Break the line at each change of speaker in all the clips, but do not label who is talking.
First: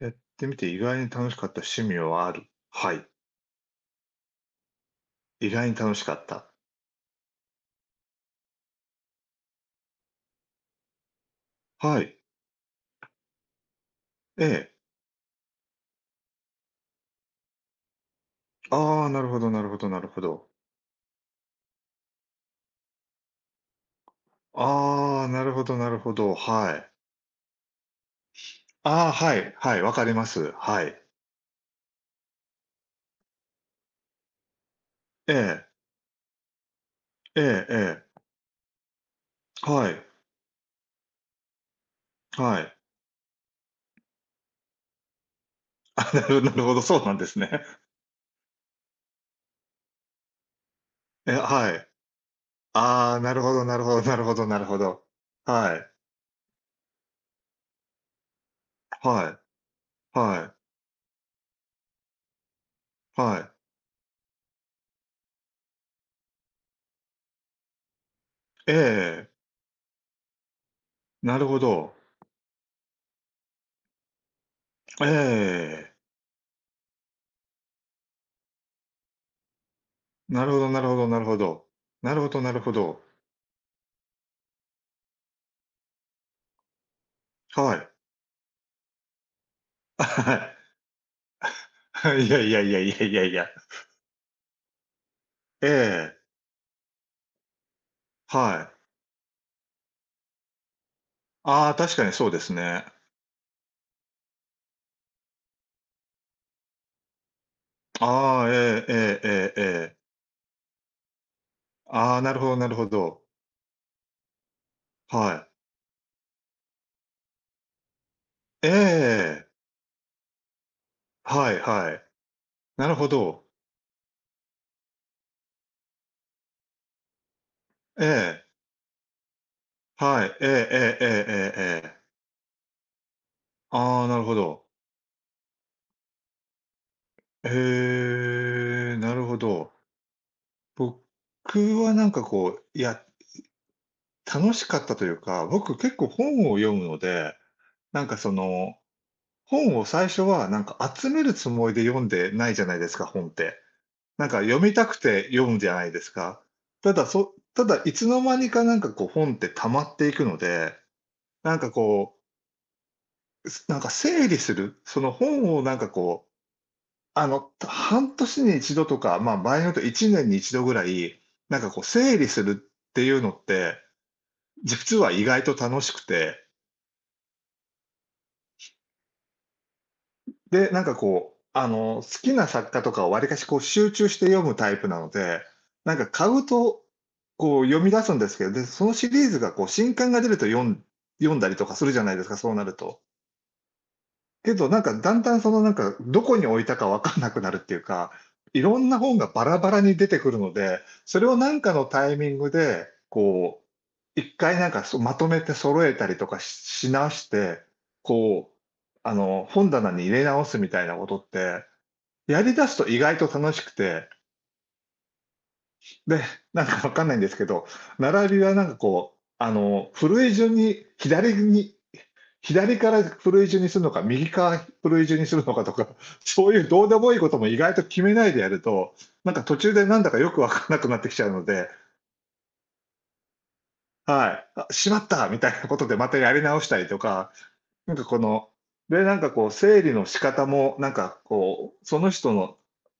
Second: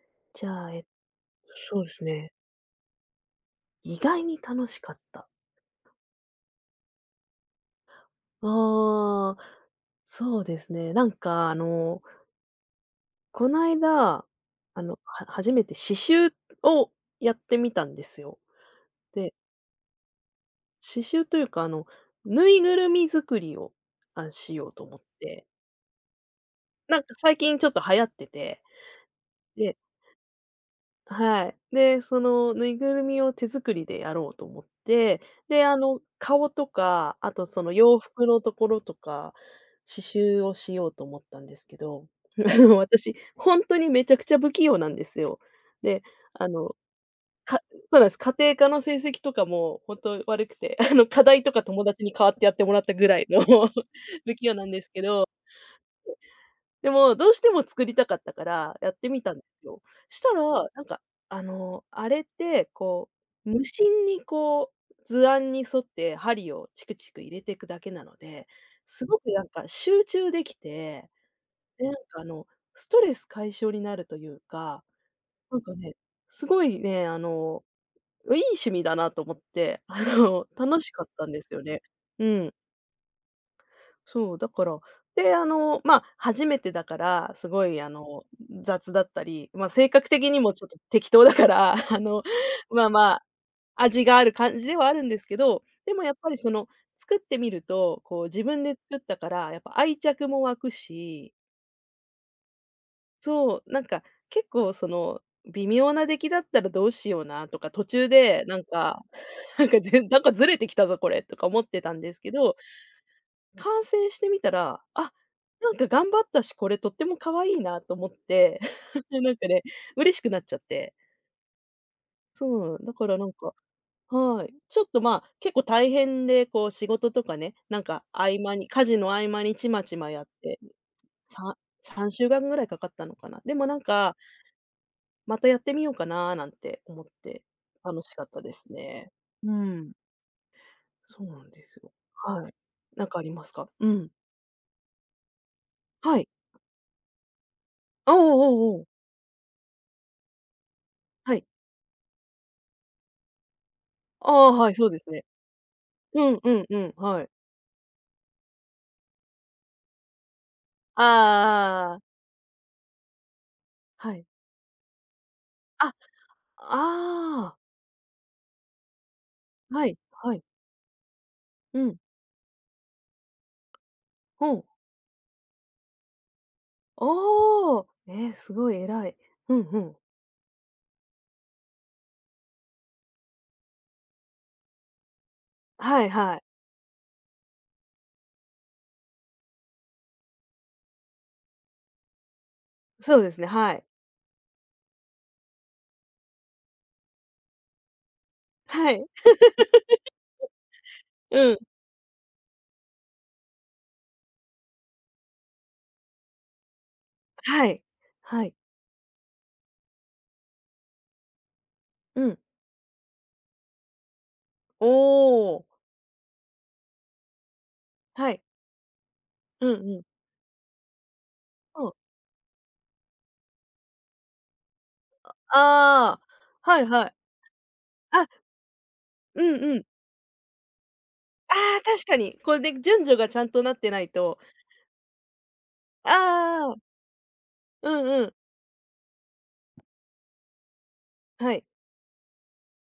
やって
じ
み
ゃ
て
あ、
意外に楽しかった
そ
趣
うで
味
す
は
ね。
ある。はい。
意外に楽しかった。
意外に楽しかった。
ああ、そうですね。なんか
はい。
この間
ええ。
初めて刺繍をやってみたんですよ。
ああ、なる
で、
ほどなるほどなるほど。
刺繍というか、ぬいぐるみ作りを、しようと思っ
ああ、な
て。
るほどなるほど、はい。
なんか最近ちょっと流行ってて、
ああ、はい、は
で
い、わかります。はい。
はい。で、そのぬいぐるみを手作りでやろうと思って、
え
で、
え、
顔とか、あ
え
とそ
え
の洋
ええ。
服のところとか、
は
刺
い、
繍をしようと思ったんですけど、
はい。
私、本当にめちゃくちゃ不器用なんですよ。で、
あ、なる
あ
なるほ
の、
ど、そうなんです
か
ね。
そうなんです。家庭科の成績とかも本当悪くて、課
え、
題とか
は
友
い。
達に代わってやってもらったぐ
あ
ら
あ、
い
な
の
るほど なるほどなるほ
不
ど
器用
なる
なん
ほ
ですけ
ど。
ど。
はい、
でも、どうしても作りたかったから、やってみた
は
んですよ。
い、
した
はい、
ら、なんか、あれって、こ
は
う、
い。
無心にこう、図案に沿って針をチクチク入れてくだけなので、
え
すご
え、
くなんか集中できて、
なるほ
で、な
ど。
んかストレス解消になるというか、
え
なんかね、
え。
すごいね、いい趣味だなと思って、
なるほどな
楽
る
し
ほ
か
ど
っ
なる
たん
ほ
ですよ
ど。
ね。
なる
う
ほどな
ん。
るほど。
そう、だから、で、まあ、初めてだから、すご
は
い
い。
雑だったり、まあ、性格的にも
は
ちょっと適当だから、あ
い。
の、
いやいやいや
ま
い
あ
や
ま
いや
あ、
いや。
味がある感じではあるんですけど、
え
でもやっ
え、
ぱりその、作ってみると、こう自分
は
で
い。
作ったから、やっぱ愛着も湧くし、
ああ、確かにそうですね。
そう、なんか結構その、微妙な出来だったらどうしようなとか、途中
あ
で
あ、ええええええええ。
なんかずれてきたぞこれとか思ってたんで
あ
す
あ、
け
なるほ
ど、
どなるほど。
観戦してみたら、あ、
はい。
なんか頑張ったし、これとっても可愛いなと思って、
ええ
なん
ええ。
かね、嬉しくなっちゃって。
はいはい。
そう、
な
だ
るほ
からなん
ど。
かはい。ちょっと、まあ、結構大変で、こう仕事とかね、なんか
え
合
え、
間に家事の合間にちまちまや
は
っ
い。え
て、
えええええ
さ
ええええ。
3週間ぐらいかかったのかな。でもなん
ああ、な
か、
るほど。
またやってみようかななんて思って、楽し
へ
かったです
え、
ね。
なるほ
う
ど。
ん。
僕
そうなんです
は
よ。
なんか
はい。
こう、いや、
なんかありますか？うん。
楽しかったというか、僕結構
はい。
本を読むので、なん
お
か
お
そ
お
の
おおう。
本を最初はなんか集める
はい。
つもりで読んでないじゃないですか、本って。なん
あ
か
あ、
読
は
み
い、
た
そう
く
です
て
ね。
読むじゃないです
うん
か。
うんう
た
ん、
だ、
はい。
ただいつの間にかなんかこう本って溜まっていくので、なんか
ああ、
こう、なんか
はい。
整理する、その本をなん
あ、
かこう、あの、
ああ、
半年に一度とか、ま、場合によると
はい、
1年
は
に
い。
一度ぐらい、なんか
う
こう
ん、
整理するっていうのって、
うん。
実は意外と楽しくて、
おお、え、すごい偉い。うんうん。
で、なんかこう、あの、好きな作家とかをわりかしこう集中して読むタイプなので、なん
は
か
い
買
はい。
うと、こう読み出すんですけど、で、そのシリーズがこう新刊が出ると読んだりとかするじゃないですか、そうなると。
そうですね、はい。
けど、なんか、だんだんその、なんか、どこに置いたかわかんなくなるっていうか、いろん
は
な
い、
本がバラバラに出てくるので、それをな
うん、
んかのタイミングで、こう、一回なんか、そまとめて揃えたりとかし直して、
はい、は
こ
い、
う、あの、本棚に入れ直すみたいなことって、
うん。
やり出すと意外と楽しくて、
おお、
で、なんかわかんないんですけど、
は
並び
い、
はなんかこう、あ
う
の、
んうん。
古い順に左に
うん。
左からプロイジュにするのか、右からプロイジュにするのかとか、
ああ、
そういう
は
ど
い
うで
は
も
い。
いいことも意外と決めな
あ、
いでやると、なん
う
か途
ん
中
う
で
ん。
なんだかよくわからなくなってきちゃうので、
ああ、確かに。これで順序がちゃんとなってない
は
と、
い、あしまったみたいなことでまたやり直し
ああ、
たりとか、
う
なんかこ
んうん。
の、で、なんかこう整理の仕方も、なんか
はい、
こう、その人の、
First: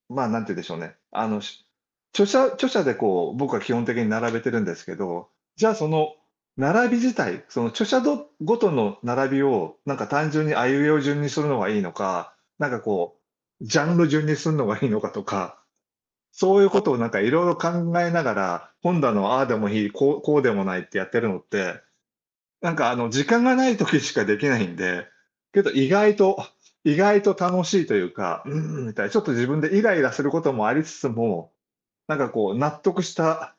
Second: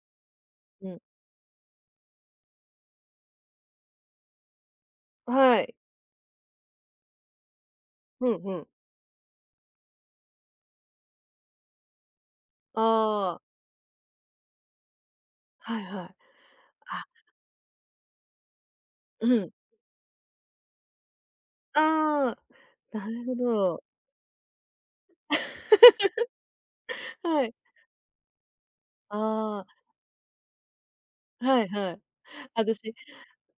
まあ、なんて言うんでしょう
う
ね、
ん、
あの、し著者著者でこう、僕は基本的に並べてるんですけど、
は
じゃあ
い、
その並び自体、その著者ど
うんう
ご
ん。
との並びを、なんか単純にあいうえお順にするのがいいのか、なんかこ
ああ、
う、ジャンル順にするのがいいのかとか、
はいはい。
そういうことをな
あ、
んかいろいろ考えながら、本棚
う
のああ
ん。
でもいい、こうでもないってやってるのって、
あ
なんかあ
あ、な
の、
る
時
ほ
間がない
ど。
時しかできないんで、けど意外と、意外と
はい。
楽しいというか、うーん、みたいな、ちょっと自分
あ
でイライラすることもありつつ
あ、
も、
はいはい。
なんかこう納
私
得した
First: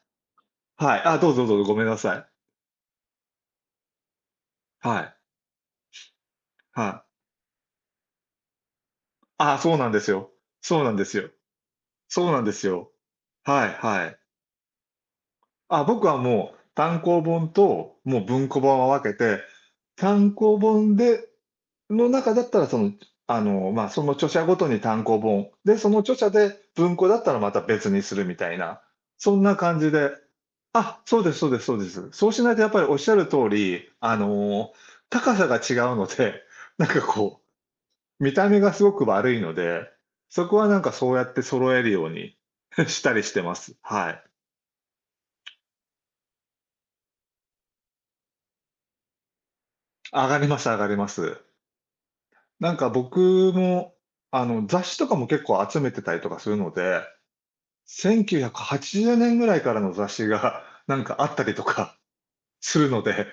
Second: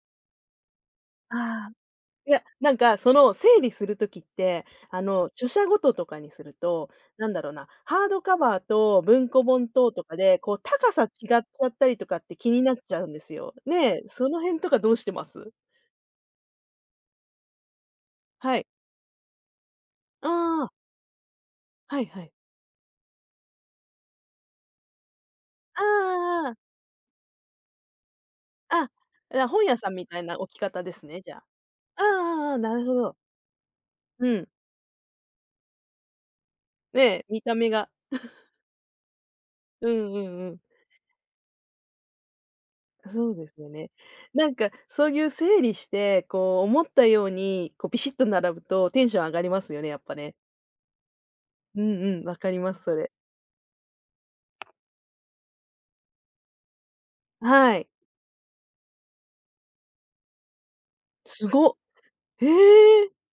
はい。あ、どうぞどうぞ、
ああ、
ごめんなさい。
いや、なんかその整理する時って、
はい、
著者ごととかにする
は
と、
い。
なんだろうな、ハードカバーと文庫
あ、
本
そうなん
と
で
と
す
か
よ。
で、こう
そうな
高
んで
さ違っ
すよ。
ちゃったりとかっ
そう
て
なん
気
で
に
す
なっ
よ。
ちゃうんですよ。
はい
ねえ、
はい。
その辺とかどうしてます？
あ、僕はもう単行本と、もう文
は
庫
い。
本を分けて、単行
ああ、
本で
はい
の
は
中
い。
だったら、その、あの、まあ、その著者ごとに単行本、で、その著者
あ
で
あああ
文庫だったらまた別にするみたいな、
あ
そん
だ、
な
本屋
感
さ
じ
んみ
で、
たいな置き方で
あ、
す
そ
ね、
う
じ
で
ゃ
す
あ。
そうですそうで
あ
す。そうし
あ
な
あ
い
あ、
とやっ
な
ぱ
る
りお
ほ
っしゃ
ど。
る通り、あ
うん。
の、高さが違うので、なんか
ね、
こ
見た目が。
う、見た目がすごく悪いの
う
で、
んうん
そ
う
こ
ん。
はなんかそうやって揃えるように したり
そ
し
う
て
で
ま
すよ
す。
ね。
はい。
なんかそういう整理して、こう思ったように、こうビシッと並ぶとテンション上がりますよね、やっぱ
上
ね。
がります上がります。
うんうん、わかり
な
ま
ん
す、
か
それ。
僕も、あの、雑誌とかも結構集めてたりとかするので、
はい。
1980年ぐらいからの雑誌が、なんかあった
す
りと
ごっ。
か
へ
するの
え、
で、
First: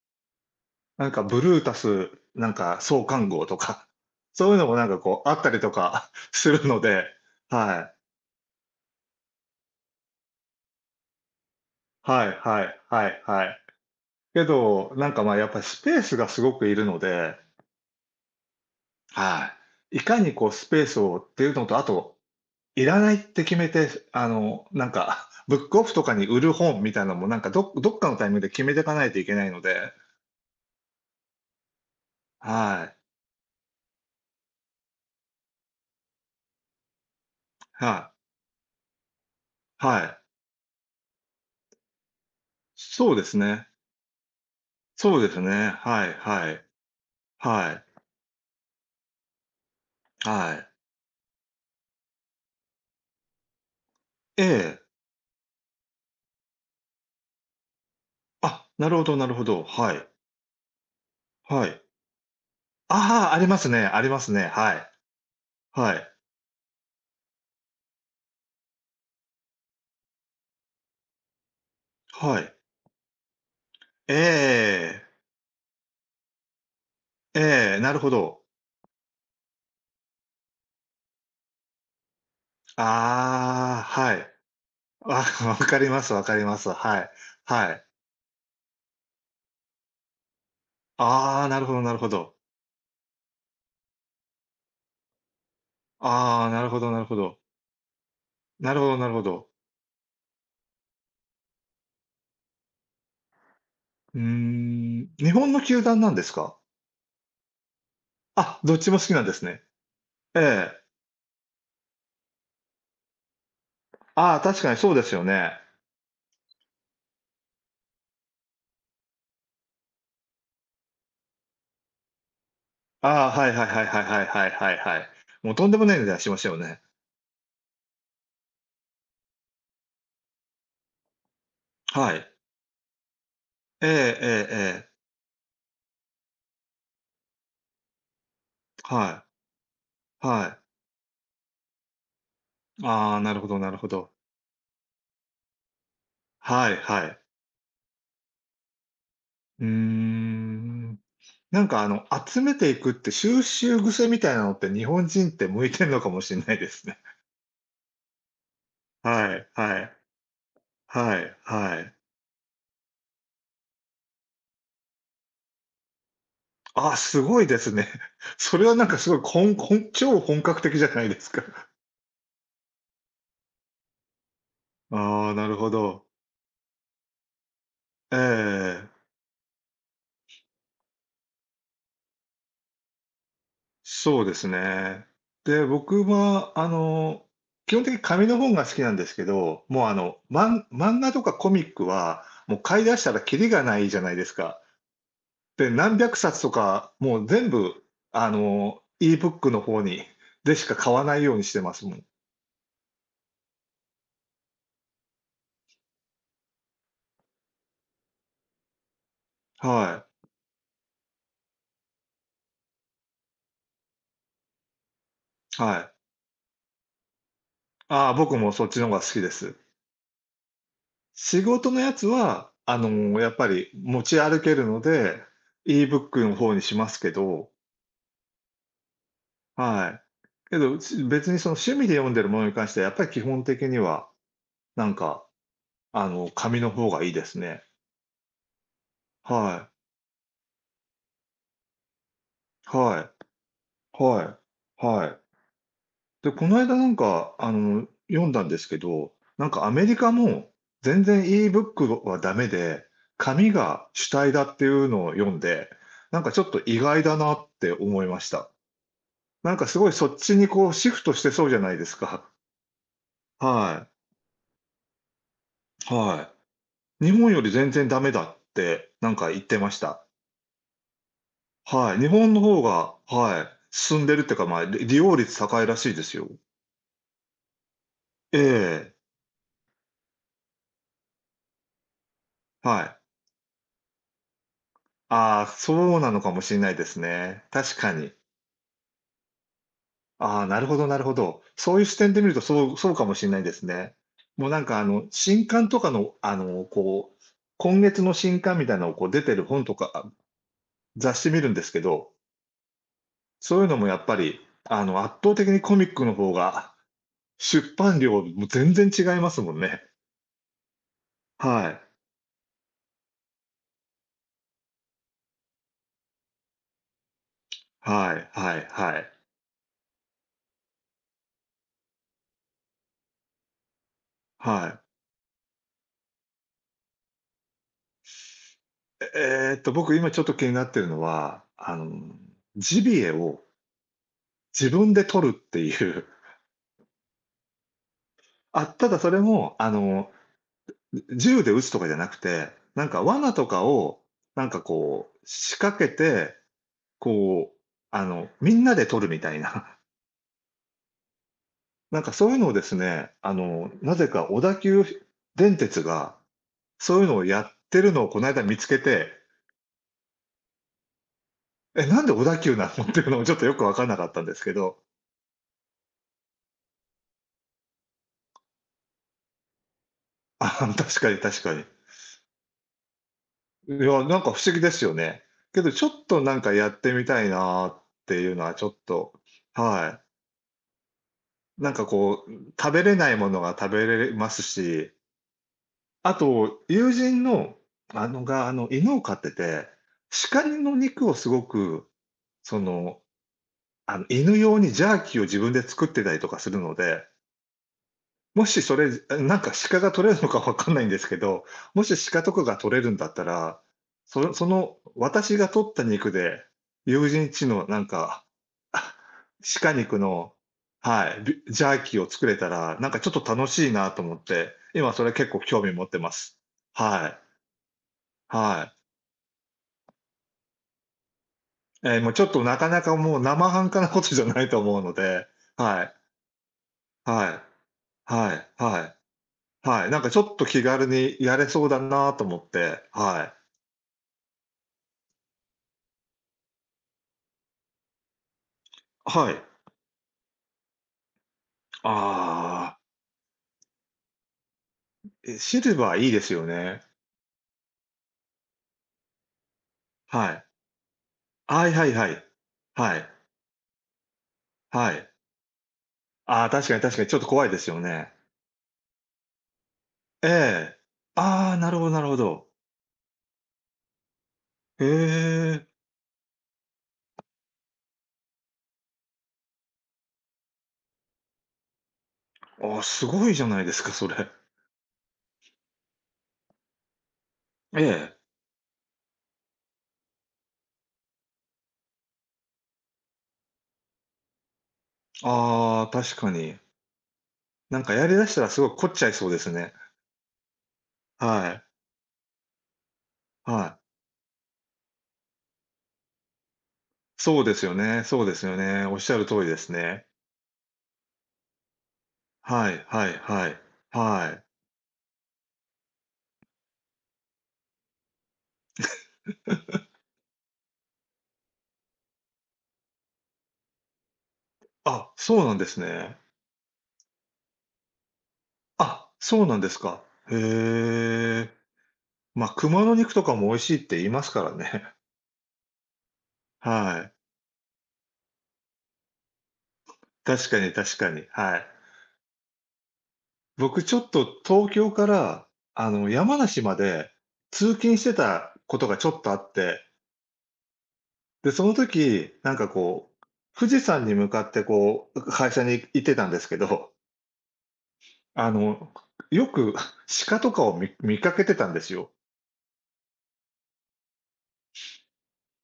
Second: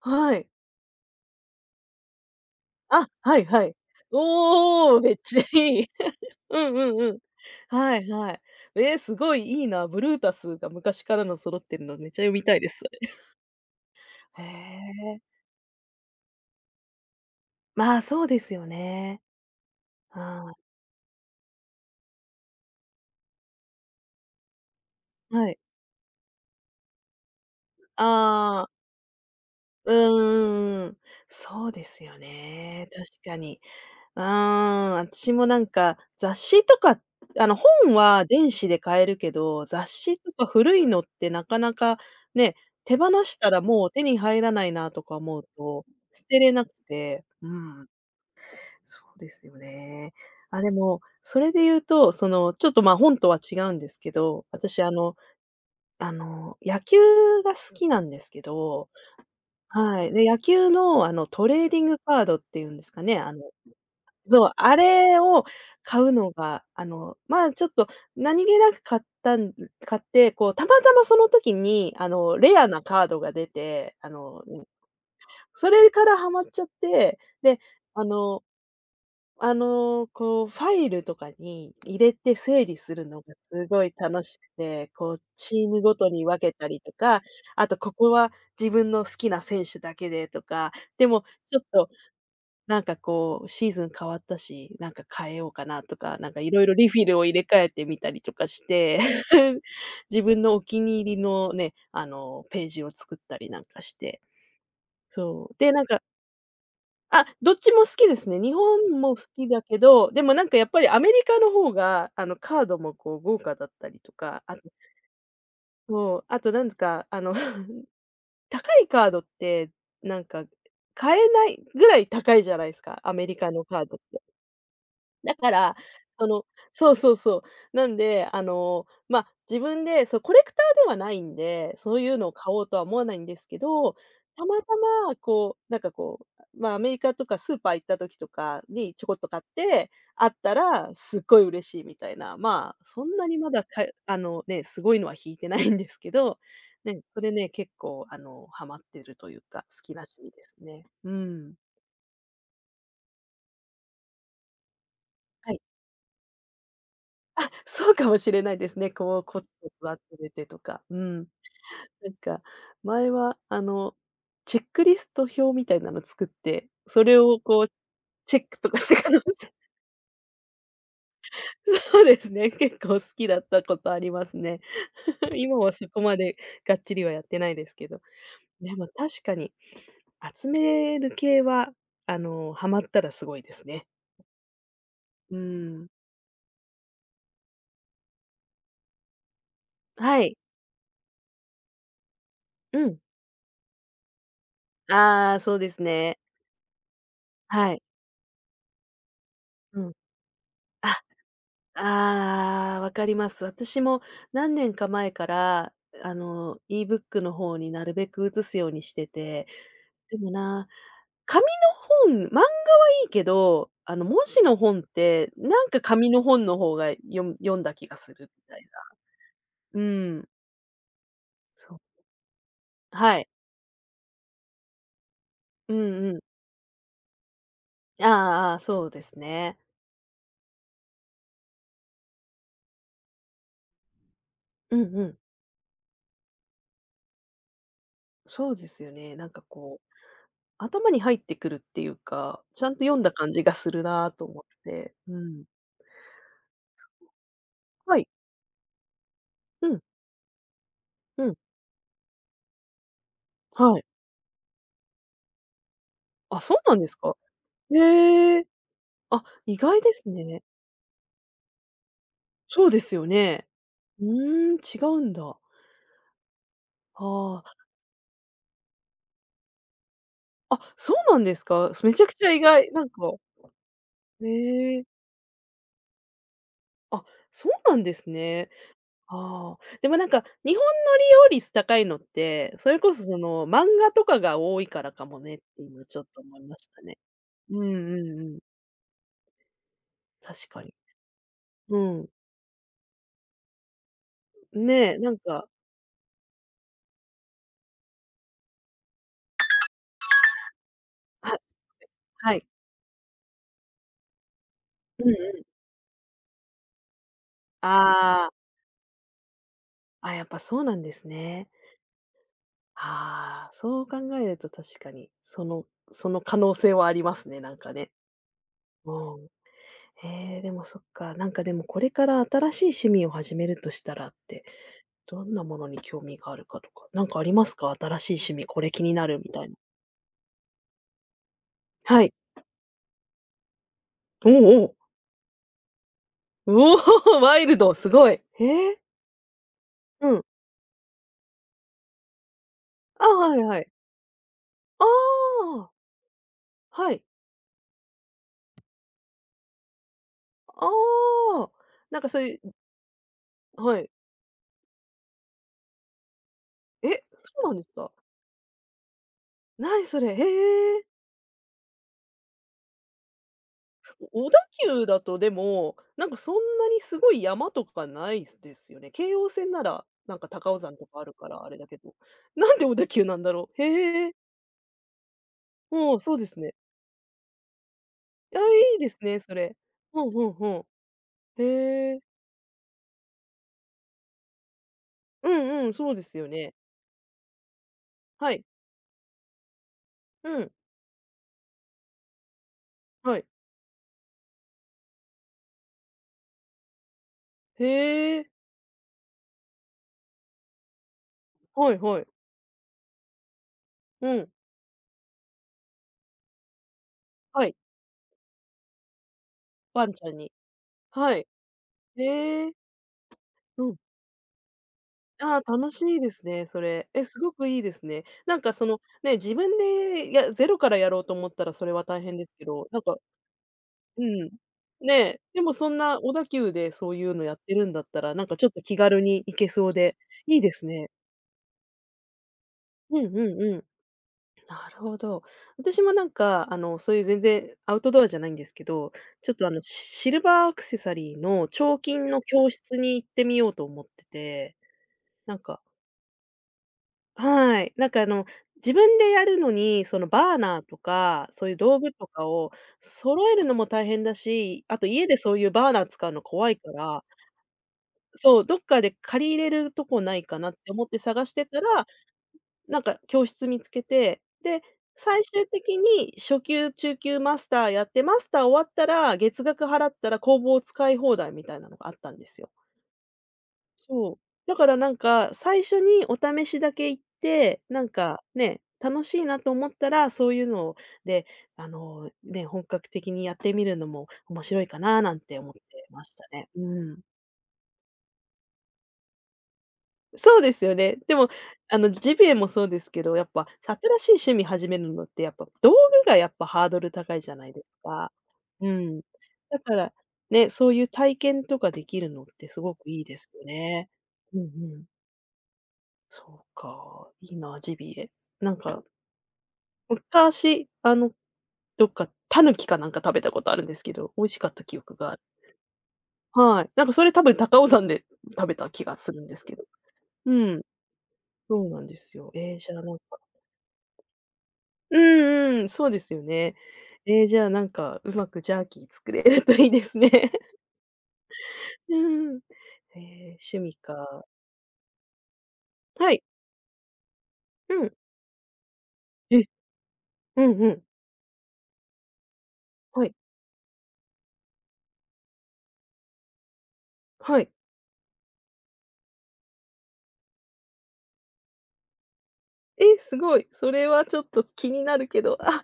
はい。
なんかブルータスなんか創
あ、
刊
は
号
い
と
はい。
か、そういうのもなん
お
か
お、めっ
こうあ
ち
っ
ゃ
たりと
いい。
か す
う
る
ん
の
うん
で、
うん。
はい。
はいはい。すごいいいな。ブルータスが昔からの揃ってるのめっちゃ
はい
読みたい
は
で
い
す、それ。
はいはい。
へ
けど、なん
え。
かまあやっぱりスペースがすごくいるので、
まあ、そうですよね。
はい。いかにこう
あ
スペースをっていうのと、あと、いらないって決めて、あの、なんか
ー、 は
ブ
い。
ックオフとかに売る本みたいなのもなんかどっ
あ
かのタイミングで決
あ。
めていかないといけないので、
うんん、そうですよ
は
ね。
い。
確かに。うーん、私もなんか、雑誌とか、本
は
は
い。
電子で買えるけど、雑
は
誌
い。
とか古いのってなかなかね、手放
そうです
したら
ね。
もう手に入らないなとか
そうで
思
す
う
ね。
と、
はい
捨て
は
れ
い。
なくて、う
はい。
ん、そうですよね。
は
あ、
い。
でも、それで言うと、その、ちょっと、ま、本とは違うんですけ
え
ど、私
え。
野球が好きなんですけ
あ、
ど。
なるほどなるほど。は
は
い。
い。で、野球のあのト
は
レーデ
い。
ィングカードっていうんですかね、
ああ、ありますねありますね。
そう、
は
あ
い。
れを
は
買う
い。
のが、まあ、ちょっと何気なく買って、こう、たまたまその時に
はい。
レアなカードが出て、うん、
ええ。
それからハマっちゃって、で、
ええ、なる
あ
ほど。
のこう、ファイルとかに入れて整理するのがす
ああ、
ごい
は
楽
い。
しくて、こう、
あ、わ
チー
か
ム
り
ご
ま
と
すわ
に
か
分
り
け
ま
た
す。
りと
はい。
か、あ
は
と
い。
ここは自分の好きな選手だけでとか、でも
ああ、
ち
な
ょっ
るほど
と
なるほど。
なんかこう、シーズン変わったし、なんか変えようかなとか、なんか
あ
い
あ、な
ろい
る
ろ
ほ
リ
どな
フ
る
ィ
ほ
ルを入
ど。
れ替えてみたりとかし
なるほど
て、
なるほど。
自分のお気に入りのね、ページを作ったりなんかし
う
て。
ーん、日
そ
本
う、
の
で、
球
なん
団
か
なんですか？
あ、どっちも好きですね。日
あ、どっちも
本
好き
も
な
好
んです
き
ね。
だけど、でもなんかやっ
ええ。
ぱりアメリカの方が、カードもこう豪華だったりと
ああ、
か、あと
確かにそうですよね。
そう、あとなんか、高いカードって、なんか買えないぐらい高いじゃないですか、ア
あ
メ
あ、
リ
は
カ
いは
の
い
カ
は
ー
いは
ドっ
い
て。
はいはいはいはい。
だか
もうとん
ら、
でもない値段
そ
しまし
の
たよね。
そうそうそう。なんで、まあ、自分で、そう、コレクターではないんで、そうい
は
うの
い。
を買おうとは思わないんですけ
えええ
ど、た
え
また
ええ。
まこう、なんかこう、まあ、アメリカとかスーパー行った時とかにちょ
は
こっ
い。
と買って、あっ
は
た
い。
らすっごい嬉しいみたいな、まあ、そん
ああ、
な
な
に
るほ
ま
ど
だ
なる
か
ほど。
ね、すごいのは引いてないんですけど、
はい
ね、
はい。
それね、結構ハマってるという
う
か、
ー
好きな趣味ですね。
ん。
うん。
なんかあの、集めていくって収集癖みたいなのって日本人って
はい。
向いてんのかもしんないですね。
あ、そうかもしれないですね。こう、
は
コツ
い
コ
はい
ツ集めてとか。う
は
ん。
いはい。
なんか、前は、チェックリスト表みたいなの作って、
ああ、
それ
す
を
ごいで
こう、
すね。
チェッ
そ
ク
れ
と
は
か
なん
し
か
て
す
か
ごい
ら
こん こん超本格的じゃないですか。
そうですね、結構好きだったことありますね。
ああ、なる
今
ほ
はそこ
ど。
までがっちりはやってないですけど。でも
えええ
確かに、集める系は、ハマったらすごいですね。
そうですね。
う
で、
ん。
僕は、あの、基本的に紙の本が好きなんですけど、もう、あの、
はい。
漫画とかコミックは、もう
う
買い出
ん。
したらキリがないじゃないですか。
ああ、そう
で、
です
何百
ね。
冊とか、もう全
は
部、
い。
あの、e-book の方
うん。
にでしか買
あ
わないようにしてますもん。
ああ、わかります。私も何年か前から、e-book の方になるべく移すようにしてて、
は
でもな、紙の本、漫画いいけど、文字の本って、な
い。
ん
は
か
い。
紙の本の方が読む読んだ気が
ああ、
する
僕
み
も
た
そ
い
っ
な。
ちの方が好きです。
うん。
仕事
そ
の
う。
やつは、あの、
はい。
やっぱり持ち歩けるので、
うんうん。
e-book の方にしますけど、
あー、ああ、そうですね。
はい。けど、し別にその趣味で読んでるものに関しては、やっぱり基本的には、
うん
なん
うん。
か、あの、紙の方がいいですね。
そうですよね。なんか
はい。
こう、頭に入ってくるっていうか、ちゃんと読ん
は
だ感じがする
い。
な
は
と思っ
い。
て。
は
う
い。
ん。
で、この間なんか、あの、
はい。
読んだんですけど、なんか
う
ア
ん、
メリカも全然
うん。
e-book はダメで、紙
はい。
が主体だっていうのを読んで、なんかち
あ、
ょっ
そう
と
な
意
んです
外
か？
だなって思いまし
へえ。
た。
あ、
なん
意
かす
外
ごい
で
そ
す
っち
ね。
にこうシフトしてそうじゃないですか。
そうですよね。
は
うーん、違うんだ。
い。はい。日本よ
あ
り
あ。
全然ダメだって、なんか言ってました。
あ、そうなんですか？
は
め
い。
ち
日
ゃくちゃ
本
意
の方
外。なん
が、
か
はい、進んでるっ
へ
てか、まあ、
え。
利用率高いらしいですよ。
あ、そうなんです
え
ね。
え、
ああ。でもなんか、日本の利用率高いのって、それ
は
こ
い。
そ漫画とかが多いからかもねっ
ああ、
て
そ
今ち
う
ょっ
な
と
のか
思
も
い
し
ま
れ
し
ない
た
です
ね。
ね。
うん
確か
う
に。
んうん。
ああ、
確
な
か
る
に。
ほどなるほど。そ
う
ういう視
ん。
点で見ると、そうそうかもしれないですね。もうなんか
ねえ、なん
新
か
刊とかの、こう、今月の新刊みたいなのをこう出てる本とか、あ、雑誌
は、
見るんですけど、
はい。
そういうのもやっぱり、
うんう
圧倒的
ん。
にコミックの方が出版料、
あ
も
あ。
う全然違いますもんね。
あ、やっぱそうなんですね。
はい。
ああ、そう考えると確かに、その可能性はありますね、なんかね。
はいはい
う
はい。
ん。へえ、でもそっか、なんかでもこれから新しい趣味を始めるとしたらって、
はい。
どんなものに興味があるかとか、なんかありますか？新しい趣味、これ気になるみたいな。
僕今ちょっと気になってるのは、
はい。
ジビエを
おお、お
自
お。
分で取るっていう。
ワイルド、すごい。へ
あ、
え。
ただそれも、
うん。
銃で撃つとかじゃなくて、なんか
あ、
罠
はい
と
は
か
い。
を、なんか
あ
こう、仕
あ、
掛けて、
はい。
こう、みんなで取るみたいな。
ああ、
な
なん
ん
か
か
そう
そうい
い
うのを
う、
ですね、
はい。
なぜか小田急電鉄が、
え、
そういうのを
そ
や
う
っ
なんです
てる
か？
のをこの間見つけて、
何それ？へえ。
なんで小田急なの っていうのもちょっとよく分かんなかったん
お小
で
田
すけど。
急だとでも、なんかそんなにすごい山とかないですよね。京王線なら、なんか 高尾
あ、
山とか
確
あ
か
る
に
か
確
らあ
か
れ
に。
だけど。なんで小田急なんだろう。
いや、
へえ。
なんか不思議ですよね。けどちょっ
うん、そう
と
で
な
す
んか
ね。
やってみたいなっていう
あ、
のはちょ
い
っ
いです
と、
ね、それ。
は
うんうんうん。
い。なんか
へえ。
こう、食べれないものが食べれますし、
うんうん、そうで
あ
すよね。
と友人の、
はい。
が、犬を飼ってて、
う
鹿
ん、
の肉をすごく、その、
はい。
犬用にジャーキーを自分で作ってたりとかするので
へえ。
もしそれ、なんか鹿が取れるのかわかんないんですけど、
はい
も
はい。
し鹿とかが取れるんだったら、
うん。
その私が取った肉で、友人ち
はい、
のなんか、あ鹿
ワン
肉
ちゃんに。
のは
は
い、
い。
ジャーキーを作れ
へ
た
え。
ら、なんかちょっと楽
う
しい
ん、
なと思って、今それ結構
ああ、
興
楽
味
し
持って
い
ま
です
す。
ね、それ。え、
はい、
すごくいいですね。なんか
は
そ
い。
の、ね、自分でやゼロからやろうと思ったらそれは大
もう
変
ちょ
で
っ
す
と
け
な
ど、
か
なん
なか
か
もう生半可なこ
う
とじゃ
ん。
ないと思うの
ね、
で、
でもそん
はい、
な小田急でそういうの
は
やってるんだった
い、
ら、なん
は
かちょ
い、
っと気
はい、
軽に行けそう
はい、
で、
なんかちょっ
いい
と
で
気
す
軽
ね。
にやれそうだなと思って、
うんうん
はい
うん。なるほど。私もなんか、そういう全然アウトドアじゃないんですけど、ち
は
ょっと
い。
シルバーアクセサリーの彫金の教
あ
室
あ、
に行ってみようと思ってて、な
え、
ん
シ
か
ルバーいいですよね。
はい。自分でやるのに、その
は
バー
い。
ナーとか、そういう
はい
道
は
具
いは
と
い。
かを
はい。
揃えるのも大変だし、あと
は
家
い。
でそういうバーナー使うの
ああ、
怖い
確
か
かに確か
ら、
にちょっと怖いですよね。
そう、どっかで借りれるとこない
え
かなって
え。
思って探して
ああ、
た
なるほ
ら、
どなるほど。
なんか教室見つけて、で、
へ
最終
え。
的に初級、中級、マスターやって、マスター終わったら月額払ったら工房使い放題みたいなのがあったんですよ。
ああ、すごいじゃないですか、そ
そう。
れ。
だからなんか、最初にお試しだけ行って、
え
なん
え。
かね、楽しいなと思ったら、そういうので、ね、本格的にやってみるのも面白いかななんて思って
ああ、
まし
確
た
か
ね。
に。
うん。
なんかやりだしたらすごい凝っちゃいそうですね。
そうですよね。でも、
はい。
ジビエもそうですけど、やっぱ
は
新
い。
しい趣味始めるのってやっぱ道具がやっぱハードル高いじゃ
そう
な
で
いで
すよ
す
ね
か。
そうですよ
う
ね。おっ
ん。
しゃる通りで
だ
す
から、
ね。
ね、そういう体験とかできるのってす
は
ご
い
くいい
はい
ですよ
はい。
ね。
は
うん
い。
うん。そうか、いいな、ジビエ。なんか、昔、どっかタヌキかなんか食べたことあるんですけど、美味しかった記憶が
あ、
ある。
そうなんですね。
はい。なんかそれ多分高尾山で食べた気が
あ、
するんで
そ
す
う
け
なん
ど。
ですか。
う
へ
ん、
え。
そうなんですよ。
まあ、
じゃあ
熊の
なんか
肉とかも美味しいって言いますからね。
うんうん、そうですよね。
はい。
じゃあなんか、うまくジャーキー作れるといいですね。
確かに確かに、はい。
うん、えー、え、趣味
僕ちょっ
か。
と東京から、
はい、
山梨まで通
うん。
勤してたことがちょっとあ
え、
って、
うんうん。
で、その時、なんか
は
こ
い、
う、富士山に向かってこう、会社に行ってたんですけど、
はい。
あの、よく 鹿とかを見かけてたんですよ。
え、すごい。それはちょっと気になるけど。あ